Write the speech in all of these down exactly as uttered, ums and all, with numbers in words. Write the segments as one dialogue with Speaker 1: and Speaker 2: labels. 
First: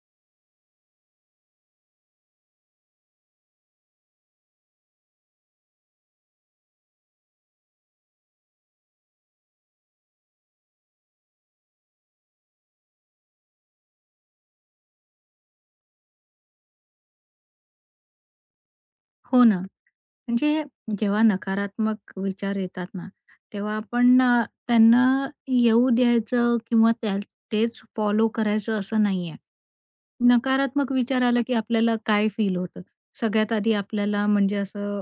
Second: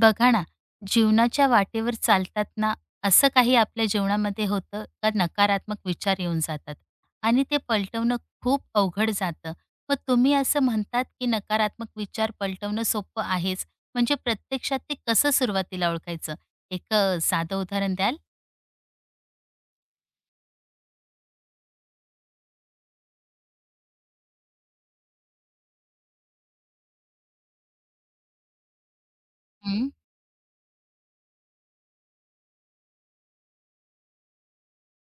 Speaker 1: बघा ना, जीवनाच्या वाटेवर चालतात ना, असं काही आपल्या जीवनामध्ये होतं का नकारात्मक विचार येऊन जातात आणि ते पलटवणं खूप अवघड जातं. मग तुम्ही असं म्हणतात की नकारात्मक विचार पलटवणं सोपं आहेच, म्हणजे प्रत्यक्षात ते कसं सुरुवातीला ओळखायचं? एक अ, साधं उदाहरण द्याल?
Speaker 2: हो ना. म्हणजे जेव्हा नकारात्मक विचार येतात ना, तेव्हा आपण अ, त्यांना येऊ द्यायचं किंवा त्या तेच फॉलो करायचं असं नाहीये.
Speaker 1: हं,
Speaker 2: नकारात्मक विचार आला की आपल्याला काय फील होतं? सगळ्यात आधी आपल्याला म्हणजे असं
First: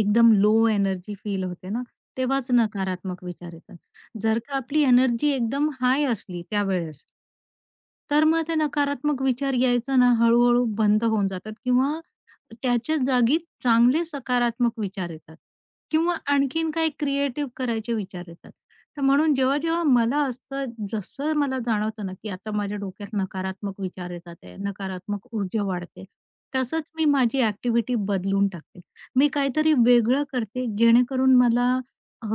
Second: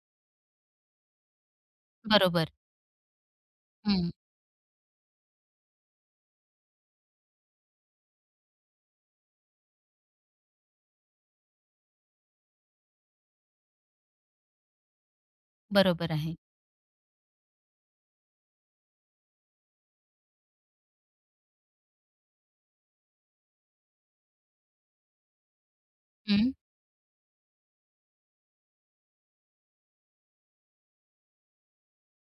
Speaker 2: एकदम लो एनर्जी फील होते ना,
Speaker 1: बरोबर.
Speaker 2: तेव्हाच नकारात्मक विचार येतात.
Speaker 1: हं,
Speaker 2: जर का आपली एनर्जी एकदम हाय असली त्यावेळेस, तर मग ते नकारात्मक विचार यायचं ना हळू-हळू बंद होऊन जातात किंवा त्याच्या जागी चांगले सकारात्मक विचार येतात
Speaker 1: बरोबर
Speaker 2: किंवा
Speaker 1: आहे.
Speaker 2: आणखीन काही क्रिएटिव्ह करायचे विचार येतात. तर म्हणून जेव्हा-जेव्हा मला असं जसं मला जाणवतं ना, की आता माझ्या डोक्यात नकारात्मक विचार येतात आहे, नकारात्मक ऊर्जा वाढते,
Speaker 1: हं,
Speaker 2: तसंच मी माझी ॲक्टिव्हिटी बदलून टाकते. मी काहीतरी वेगळं करते जेणेकरून मला अ,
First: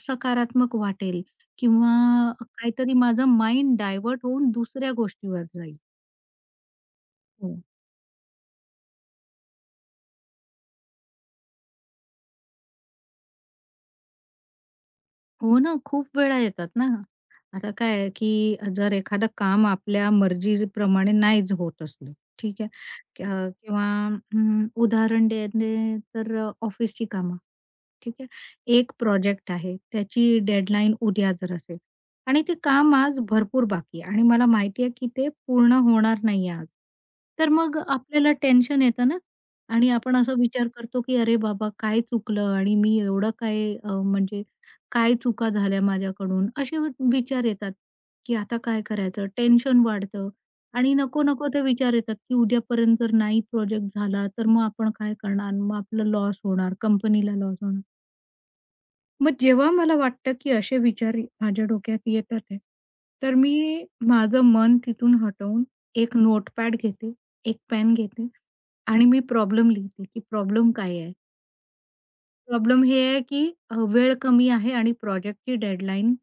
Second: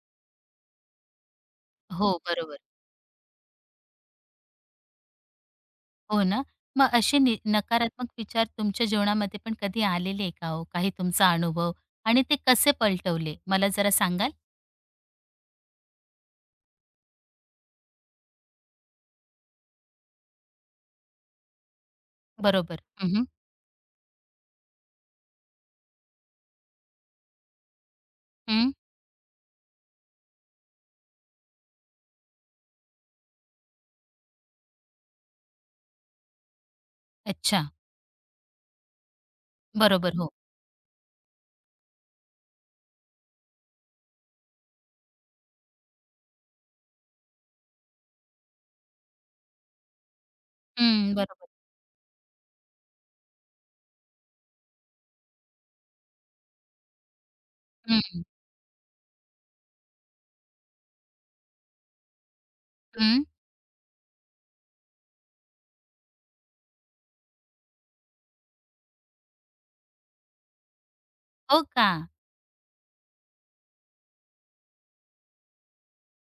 Speaker 2: सकारात्मक वाटेल किंवा
Speaker 1: हो, बरोबर.
Speaker 2: काहीतरी माझं माइंड डायव्हर्ट होऊन दुसऱ्या गोष्टीवर जाईल.
Speaker 1: हो ना. मग असे नि
Speaker 2: हो.
Speaker 1: नकारात्मक विचार तुमच्या जीवनामध्ये पण कधी आलेले आहे का हो? काही तुमचा अनुभव आणि ते कसे पलटवले? मला जरा सांगाल?
Speaker 2: हो ना, खूप वेळा येतात ना. आता काय आहे, की जर एखादं काम आपल्या मर्जीप्रमाणे नाहीच होत असलं, ठीक आहे.
Speaker 1: बरोबर. हं, हं.
Speaker 2: कि किंवा अं, उदाहरण देणे तर ऑफिसची कामं. ठीक आहे. एक प्रोजेक्ट आहे, त्याची डेडलाईन उद्या जर असेल आणि ते काम आज भरपूर बाकी आहे आणि मला माहिती आहे, की ते पूर्ण होणार नाहीये आज. तर
Speaker 1: अच्छा.
Speaker 2: मग आपल्याला टेन्शन येतं ना आणि
Speaker 1: बरोबर.
Speaker 2: आपण
Speaker 1: हो.
Speaker 2: असा विचार करतो, की "अरे बाबा, काय चुकलं आणि मी एवढं काय अ, म्हणजे काय चुका झाल्या माझ्याकडून?" असे विचार येतात, की आता काय करायचं? टेन्शन वाढतं आणि
Speaker 1: हं. बरोबर.
Speaker 2: नको-नको ते विचार येतात, की उद्यापर्यंत जर नाही प्रोजेक्ट झाला, तर मग आपण काय करणार? मग आपलं लॉस होणार, कंपनीला लॉस होणार.
Speaker 1: हं.
Speaker 2: मग जेव्हा मला वाटतं, की असे विचार माझ्या डोक्यात येतात आहे,
Speaker 1: हं.
Speaker 2: तर मी माझं मन तिथून हटवून एक नोटपॅड घेते, एक पेन घेते आणि मी प्रॉब्लेम लिहिते, की प्रॉब्लेम काय आहे?
Speaker 1: हो का?
Speaker 2: प्रॉब्लेम हे आहे की अ, वेळ कमी आहे आणि प्रोजेक्टची डेडलाईन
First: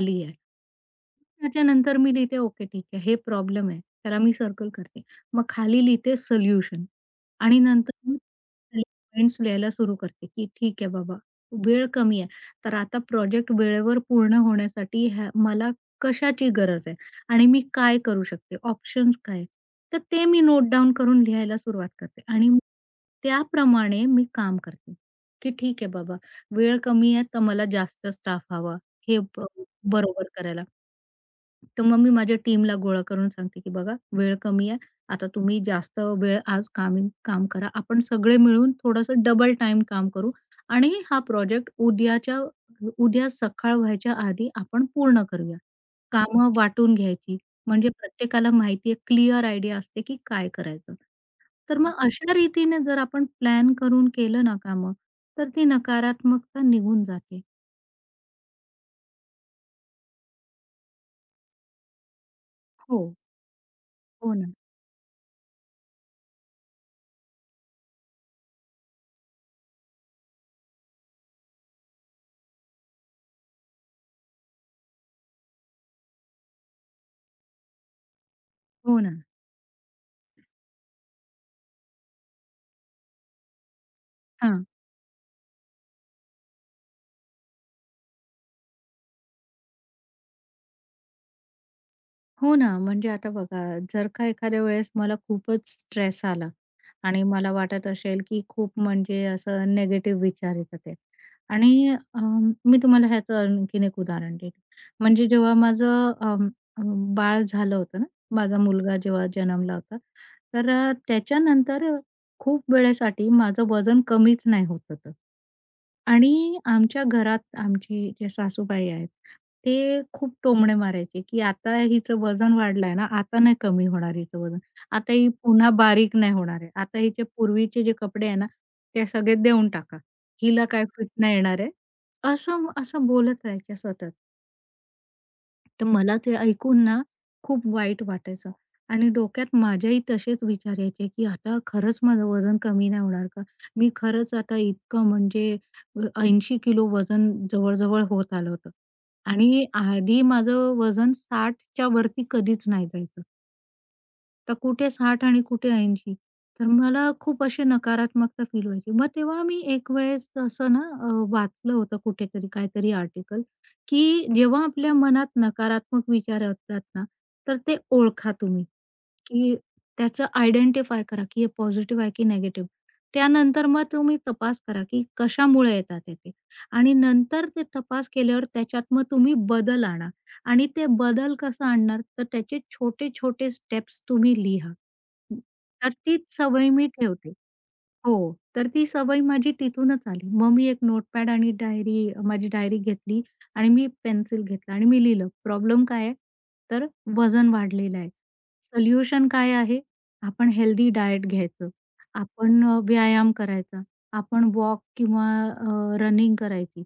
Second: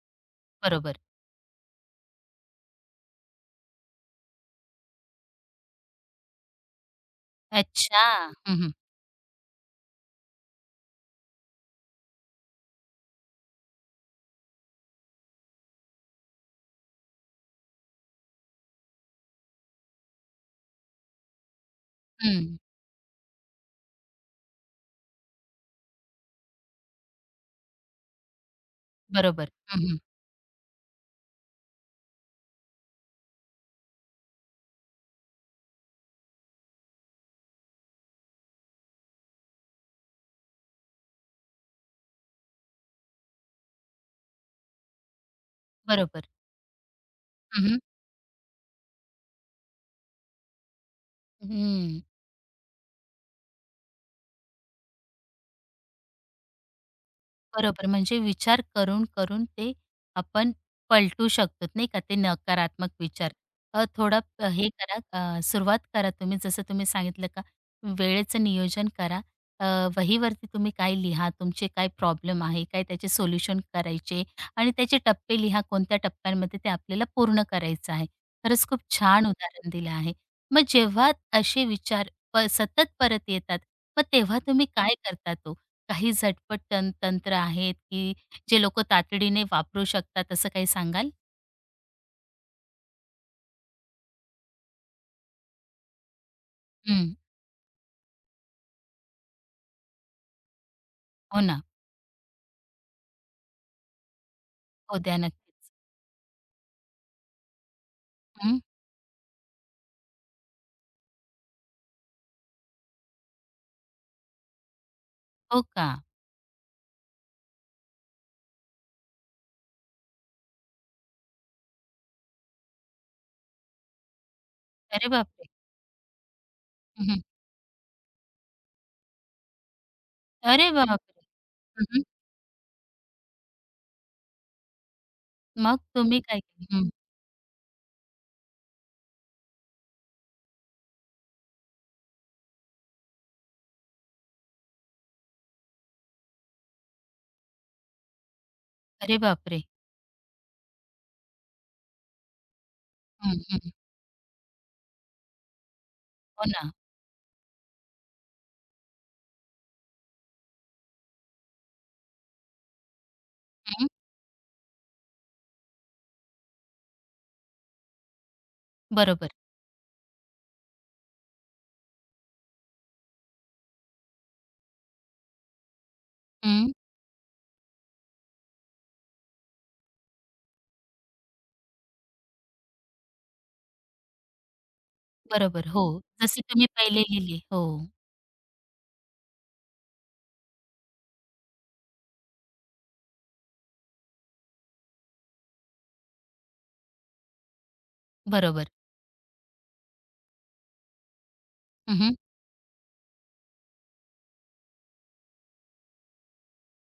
Speaker 2: आली आहे.
Speaker 1: बरोबर.
Speaker 2: त्याच्यानंतर मी लिहिते, "ओके, ठीक आहे, हे प्रॉब्लेम आहे." त्याला मी सर्कल करते. मग खाली लिहिते सोल्युशन आणि नंतर
Speaker 1: अच्छा.
Speaker 2: मी
Speaker 1: हं, हं.
Speaker 2: खाली पॉइंट्स लिहायला सुरू करते, की "ठीक आहे बाबा, वेळ कमी आहे, तर आता प्रोजेक्ट वेळेवर पूर्ण होण्यासाठी ह्या मला कशाची गरज आहे आणि मी काय करू शकते, ऑप्शन्स काय आहेत?" तर ते मी नोट डाउन करून लिहायला सुरुवात करते आणि त्याप्रमाणे मी काम करते. की ठीक आहे बाबा, वेळ कमी आहे तर मला जास्त स्टाफ हवा. हे ब
Speaker 1: बरोबर. हं,
Speaker 2: बरोबर करायला. तर मग मी माझ्या टीमला गोळा करून सांगते, की "बघा वेळ कमी आहे. आता तुम्ही जास्त वेळ आज काम काम करा. आपण सगळे मिळून थोडंसं डबल टाइम काम करू आणि हा प्रोजेक्ट उद्याच्या उद्या सकाळ व्हायच्या आधी आपण पूर्ण करूया."
Speaker 1: बरोबर.
Speaker 2: कामं वाटून घ्यायची.
Speaker 1: हं,
Speaker 2: म्हणजे प्रत्येकाला माहिती आहे, क्लिअर आयडिया असते, की काय करायचं. तर मग
Speaker 1: हं.
Speaker 2: अशा रीतीने जर आपण प्लॅन करून केलं ना कामं, तर ती नकारात्मकता निघून जाते.
Speaker 1: बरोबर. म्हणजे विचार करून, करून ते आपण पलटू शकतो नाही का, ते नकारात्मक
Speaker 2: हो.
Speaker 1: विचार. अ, थोडा
Speaker 2: हो
Speaker 1: अ,
Speaker 2: ना,
Speaker 1: हे करा, अ, सुरुवात करा तुम्ही जसं तुम्ही सांगितलं का वेळेचं नियोजन करा. अ, वहीवरती तुम्ही काय लिहा, तुमचे काय प्रॉब्लेम आहे, काय त्याचे सोल्युशन करायचे आणि त्याचे टप्पे लिहा, कोणत्या टप्प्यांमध्ये ते आपल्याला पूर्ण करायचं आहे. खरंच खूप
Speaker 2: हो ना.
Speaker 1: छान उदाहरण दिलं आहे. मग जेव्हा असे विचार प सतत परत येतात, मग तेव्हा
Speaker 2: हां.
Speaker 1: तुम्ही काय करता ओ? काही झटपट तं तंत्र आहेत, की जे लोकं तातडीने वापरू शकतात असं काही सांगाल?
Speaker 2: हो ना, म्हणजे आता बघा, जर का एखाद्या वेळेस मला खूपच स्ट्रेस आला
Speaker 1: हं.
Speaker 2: आणि मला वाटत असेल, की खूप म्हणजे असं निगेटिव्ह विचार येतात आहे
Speaker 1: हो ना.
Speaker 2: आणि अ, मी तुम्हाला ह्याचं आणखीन एक उदाहरण देते.
Speaker 1: हो, द्या
Speaker 2: म्हणजे जेव्हा
Speaker 1: नक्कीच.
Speaker 2: माझं अं, अ, बाळ झालं होतं ना,
Speaker 1: हं.
Speaker 2: माझा मुलगा जेव्हा जन्मला होता, तर अ, त्याच्यानंतर खूप वेळेसाठी माझं वजन कमीच नाही होत होतं.
Speaker 1: हो का?
Speaker 2: आणि आमच्या घरात आमची जे सासूबाई आहेत, ते खूप टोमणे मारायचे, की "आता हिचं वजन वाढलंय ना, आता नाही कमी होणार हिचं वजन.
Speaker 1: अरे
Speaker 2: आता ही
Speaker 1: बापरे!
Speaker 2: पुन्हा बारीक नाही होणार आहे. आता
Speaker 1: हं,
Speaker 2: हिचे पूर्वीचे जे कपडे आहे ना, ते सगळे देऊन टाका. हिला
Speaker 1: अरे
Speaker 2: काय फिट
Speaker 1: बापरे!
Speaker 2: नाही येणार आहे."
Speaker 1: हं,
Speaker 2: असं असं बोलत राहायच्या सतत.
Speaker 1: मग
Speaker 2: तर मला
Speaker 1: तुम्ही
Speaker 2: ते
Speaker 1: काय केलं?
Speaker 2: ऐकून
Speaker 1: हं.
Speaker 2: ना खूप वाईट वाटायचं आणि डोक्यात माझ्याही तसेच विचार यायचे, की आता खरंच माझं वजन कमी नाही होणार का? मी खरंच आता इतकं म्हणजे अ, किलो वजन जवळ-जवळ होत आलं होतं
Speaker 1: अरे बापरे!
Speaker 2: आणि आधी माझं वजन साठच्या वरती कधीच नाही जायचं.
Speaker 1: हं, हं.
Speaker 2: तर कुठे साठ आणि कुठे ऐंशी.
Speaker 1: हो
Speaker 2: तर
Speaker 1: ना.
Speaker 2: मला खूप अशी नकारात्मकता फील व्हायची. मग तेव्हा मी एक वेळेस असं ना अ, वाचलं होतं कुठेतरी काहीतरी आर्टिकल,
Speaker 1: हं.
Speaker 2: की जेव्हा आपल्या मनात नकारात्मक विचार असतात ना, तर ते ओळखा तुम्ही,
Speaker 1: बरोबर.
Speaker 2: की त्याचं आयडेंटिफाय करा, की हे पॉझिटिव्ह आहे की निगेटिव्ह. त्यानंतर मग तुम्ही तपास करा, की कशामुळे येतात आहे ते
Speaker 1: हं.
Speaker 2: आणि नंतर ते तपास केल्यावर त्याच्यात मग तुम्ही बदल आणा. आणि ते बदल कसं आणणार, तर त्याचे छोटे-छोटे स्टेप्स तुम्ही लिहा.
Speaker 1: बरोबर. हो.
Speaker 2: तर तीच
Speaker 1: जसे तुम्ही
Speaker 2: सवय मी
Speaker 1: पहिले
Speaker 2: ठेवते.
Speaker 1: लिहिले. हो.
Speaker 2: हो, तर ती सवय माझी तिथूनच आली. मग मी एक नोटपॅड आणि डायरी माझी डायरी घेतली आणि मी पेन्सिल घेतला आणि मी लिहिलं, प्रॉब्लेम काय आहे? तर वजन वाढलेलं आहे.
Speaker 1: बरोबर.
Speaker 2: सोल्युशन काय आहे? आपण हेल्दी डाएट घ्यायचं.
Speaker 1: हं,
Speaker 2: आपण अ, व्यायाम करायचा. आपण वॉक किंवा रनिंग करायची.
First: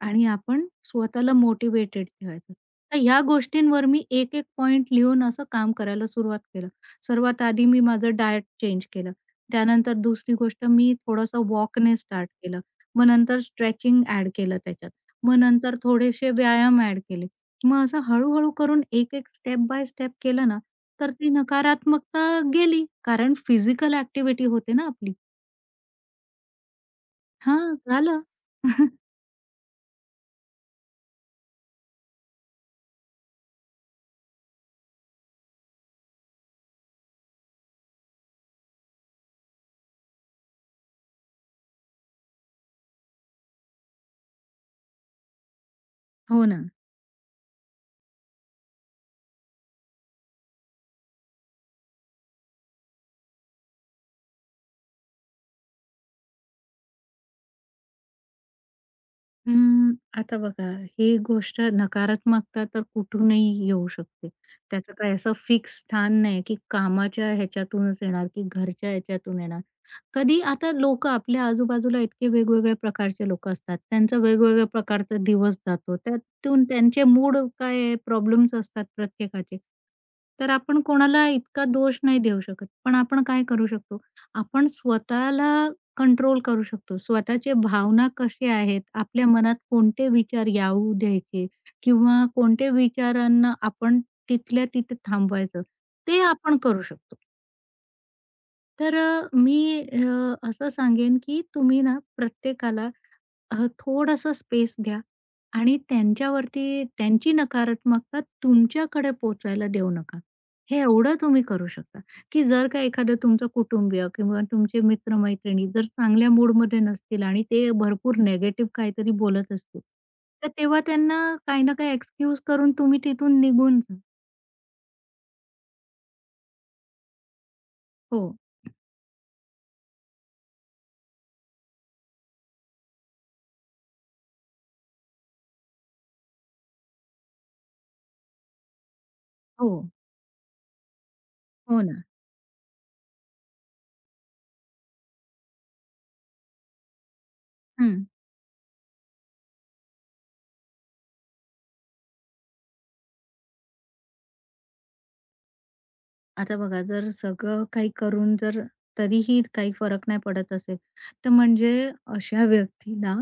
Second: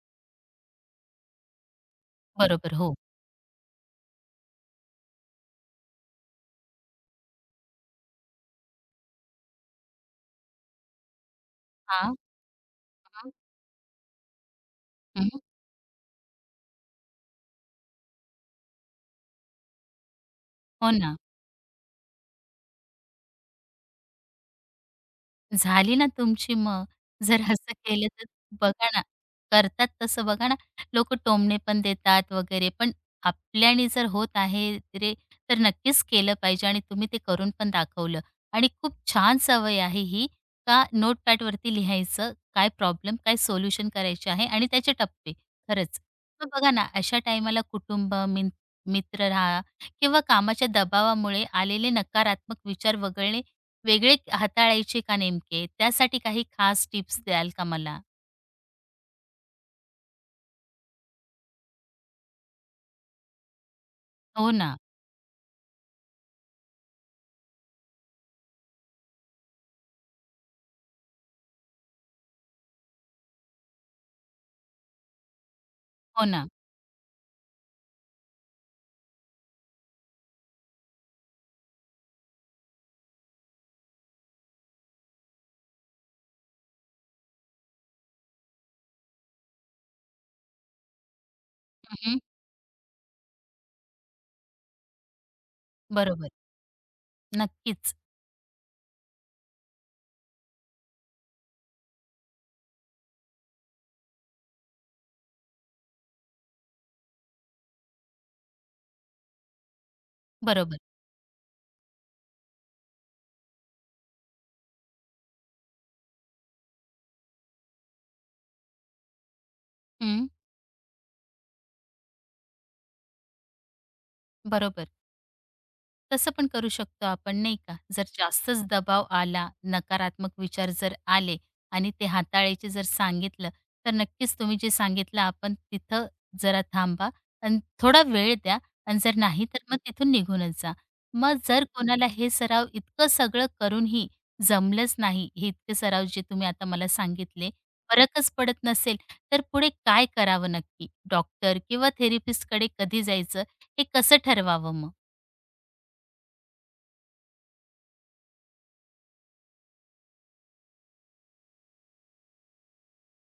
Speaker 2: आणि आपण स्वतःला मोटिव्हेटेड ठेवायचं.
Speaker 1: बरोबर. हो.
Speaker 2: तर ह्या गोष्टींवर मी एक-एक पॉइंट लिहून असं काम करायला सुरुवात केलं. सर्वात आधी मी माझं डायट चेंज केलं. त्यानंतर दुसरी गोष्ट मी थोडंसं वॉकने
Speaker 1: हां.
Speaker 2: स्टार्ट केलं. मग नंतर स्ट्रेचिंग ॲड केलं त्याच्यात.
Speaker 1: हं,
Speaker 2: मग
Speaker 1: हं.
Speaker 2: नंतर थोडेसे व्यायाम ॲड केले. मग असं हळू करून एक-एक स्टेप बाय स्टेप केलं ना,
Speaker 1: हो
Speaker 2: तर
Speaker 1: ना.
Speaker 2: ती नकारात्मकता गेली. कारण फिजिकल ॲक्टिव्हिटी होते ना आपली.
Speaker 1: झाली ना तुमची मग. जर असं
Speaker 2: हां,
Speaker 1: केलं
Speaker 2: झालं.
Speaker 1: तर बघा ना, करतात तसं बघा ना, लोकं टोमणे पण देतात वगैरे, पण आपल्याने जर होत आहे रे, तर नक्कीच केलं पाहिजे आणि तुम्ही ते करून पण दाखवलं. आणि खूप छान सवय आहे ही, का नोटपॅडवरती लिहायचं, काय प्रॉब्लेम, काय सोल्युशन करायचे आहे आणि त्याचे टप्पे, खरंच.
Speaker 2: हो
Speaker 1: मग
Speaker 2: ना.
Speaker 1: बघा ना, अशा टाईमाला कुटुंब, मिन मित्र राहा किंवा कामाच्या दबावामुळे आलेले नकारात्मक विचार वगळणे वेगळे हाताळायचे का नेमके? त्यासाठी काही खास टिप्स द्याल का मला?
Speaker 2: हं, आता बघा, ही गोष्ट नकारात्मकता तर कुठूनही येऊ शकते.
Speaker 1: हो ना,
Speaker 2: त्याचं काही असं फिक्स स्थान नाही, की कामाच्या ह्याच्यातूनच येणार, की घरच्या ह्याच्यातून येणार. कधी आता लोक, आपल्या आजूबाजूला इतके वेगवेगळ्या प्रकारचे लोकं असतात. त्यांचा वेगवेगळ्या प्रकारचा दिवस जातो.
Speaker 1: हो ना.
Speaker 2: त्यातून त्यांचे मूड काय प्रॉब्लेम्स असतात प्रत्येकाचे. तर आपण कोणाला इतका दोष नाही देऊ शकत. पण आपण काय करू शकतो? आपण स्वतःला कंट्रोल करू शकतो. स्वतःचे भावना कसे आहेत, आपल्या मनात कोणते विचार येऊ द्यायचे
Speaker 1: हं,
Speaker 2: किंवा कोणत्या विचारांना आपण तिथल्या तिथे थांबवायचं, ते
Speaker 1: बरोबर.
Speaker 2: आपण करू शकतो.
Speaker 1: नक्कीच.
Speaker 2: तर अ, मी अ, असं सांगेन, की तुम्ही ना प्रत्येकाला अ, थोडंसं स्पेस द्या आणि त्यांच्यावरती त्यांची नकारात्मकता तुमच्याकडे पोहोचायला देऊ नका.
Speaker 1: बरोबर.
Speaker 2: हे एवढं तुम्ही करू शकता, की जर का एखादं तुमचं कुटुंबीय किंवा तुमचे मित्र-मैत्रिणी जर चांगल्या मूडमध्ये नसतील आणि ते भरपूर निगेटिव्ह काहीतरी बोलत असतील,
Speaker 1: हं,
Speaker 2: तर तेव्हा त्यांना काही ना काही एक्सक्यूज करून तुम्ही तिथून निघून जा.
Speaker 1: बरोबर. तसं पण करू शकतो आपण नाही का? जर
Speaker 2: हो,
Speaker 1: जास्तच दबाव आला, नकारात्मक विचार जर आले आणि ते हाताळायचे जर सांगितलं, तर नक्कीच तुम्ही जे सांगितलं आपण तिथं जरा थांबा आणि थोडा वेळ द्या आणि जर नाही तर
Speaker 2: हो,
Speaker 1: मग तिथून निघूनच जा. मग जर
Speaker 2: हो ना.
Speaker 1: कोणाला हे सराव इतकं सगळं करूनही जमलंच नाही, हे इतके सराव जे तुम्ही आता मला सांगितले,
Speaker 2: हं.
Speaker 1: फरकच पडत नसेल, तर पुढे काय करावं नक्की? डॉक्टर किंवा थेरपिस्टकडे कधी जायचं, हे कसं ठरवावं मग?
Speaker 2: आता बघा, जर सगळं काही करून जर तरीही काही फरक नाही पडत असेल, तर म्हणजे अशा व्यक्तीला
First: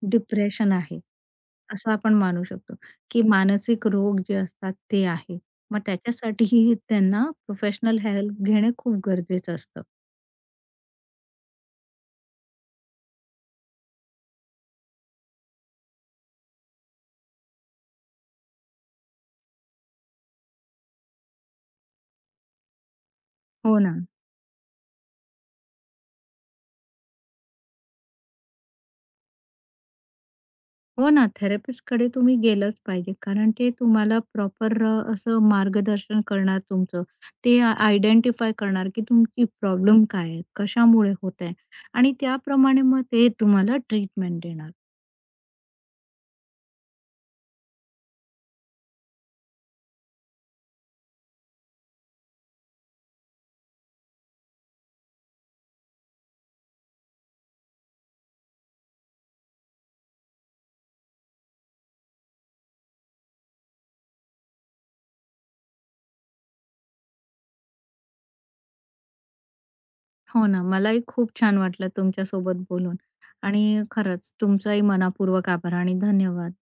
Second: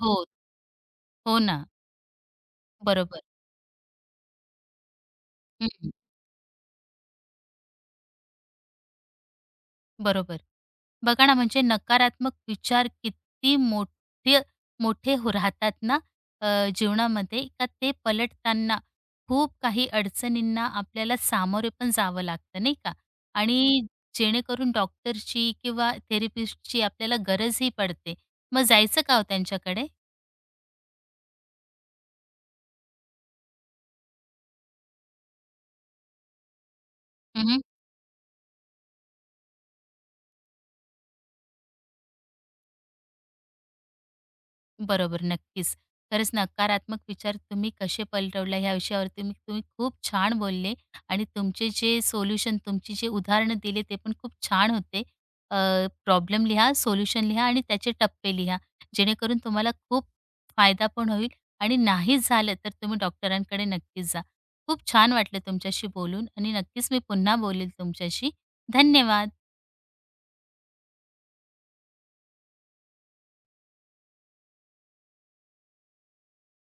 Speaker 1: हो.
Speaker 2: डिप्रेशन आहे,
Speaker 1: हो ना,
Speaker 2: असं आपण मानू शकतो,
Speaker 1: बरोबर.
Speaker 2: की मानसिक रोग जे असतात ते आहे. मग
Speaker 1: हं,
Speaker 2: त्याच्यासाठीही त्यांना प्रोफेशनल हेल्प घेणे खूप गरजेचं असतं.
Speaker 1: बरोबर. बघा ना, म्हणजे नकारात्मक विचार किती मोठे मोठे हो राहतात ना अ, जीवनामध्ये, का ते पलटताना खूप काही अडचणींना आपल्याला सामोरे पण जावं लागतं, नाही का?
Speaker 2: हो
Speaker 1: आणि
Speaker 2: ना.
Speaker 1: जेणेकरून डॉक्टरची किंवा थेरपिस्टची आपल्याला गरजही पडते. मग जायचं का हो त्यांच्याकडे?
Speaker 2: हो ना, थेरपिस्टकडे तुम्ही गेलंच पाहिजे. कारण ते तुम्हाला प्रॉपर अ, असं मार्गदर्शन करणार तुमचं. ते आयडेंटिफाय करणार, की तुमची प्रॉब्लेम काय आहे? कशामुळे होत आहे? आणि त्याप्रमाणे मग ते तुम्हाला ट्रीटमेंट देणार.
Speaker 1: बरोबर, नक्कीच. खरंच नकारात्मक विचार तुम्ही कसे पलटवला ह्या विषयावरती मी तुम्ही खूप छान बोलले आणि तुमचे जे सोल्युशन तुमची जे उदाहरणं दिले ते पण खूप छान होते. अ, प्रॉब्लेम लिहा, सोल्युशन लिहा आणि त्याचे टप्पे लिहा. जेणेकरून तुम्हाला खूप फायदा पण होईल आणि नाही झालं तर तुम्ही डॉक्टरांकडे नक्कीच जा. खूप छान वाटलं तुमच्याशी बोलून आणि नक्कीच मी पुन्हा बोलेल तुमच्याशी. धन्यवाद.
Speaker 2: हो ना, मलाही खूप छान वाटलं तुमच्यासोबत बोलून आणि खरंच तुमचाही मनापूर्वक आभार आणि धन्यवाद.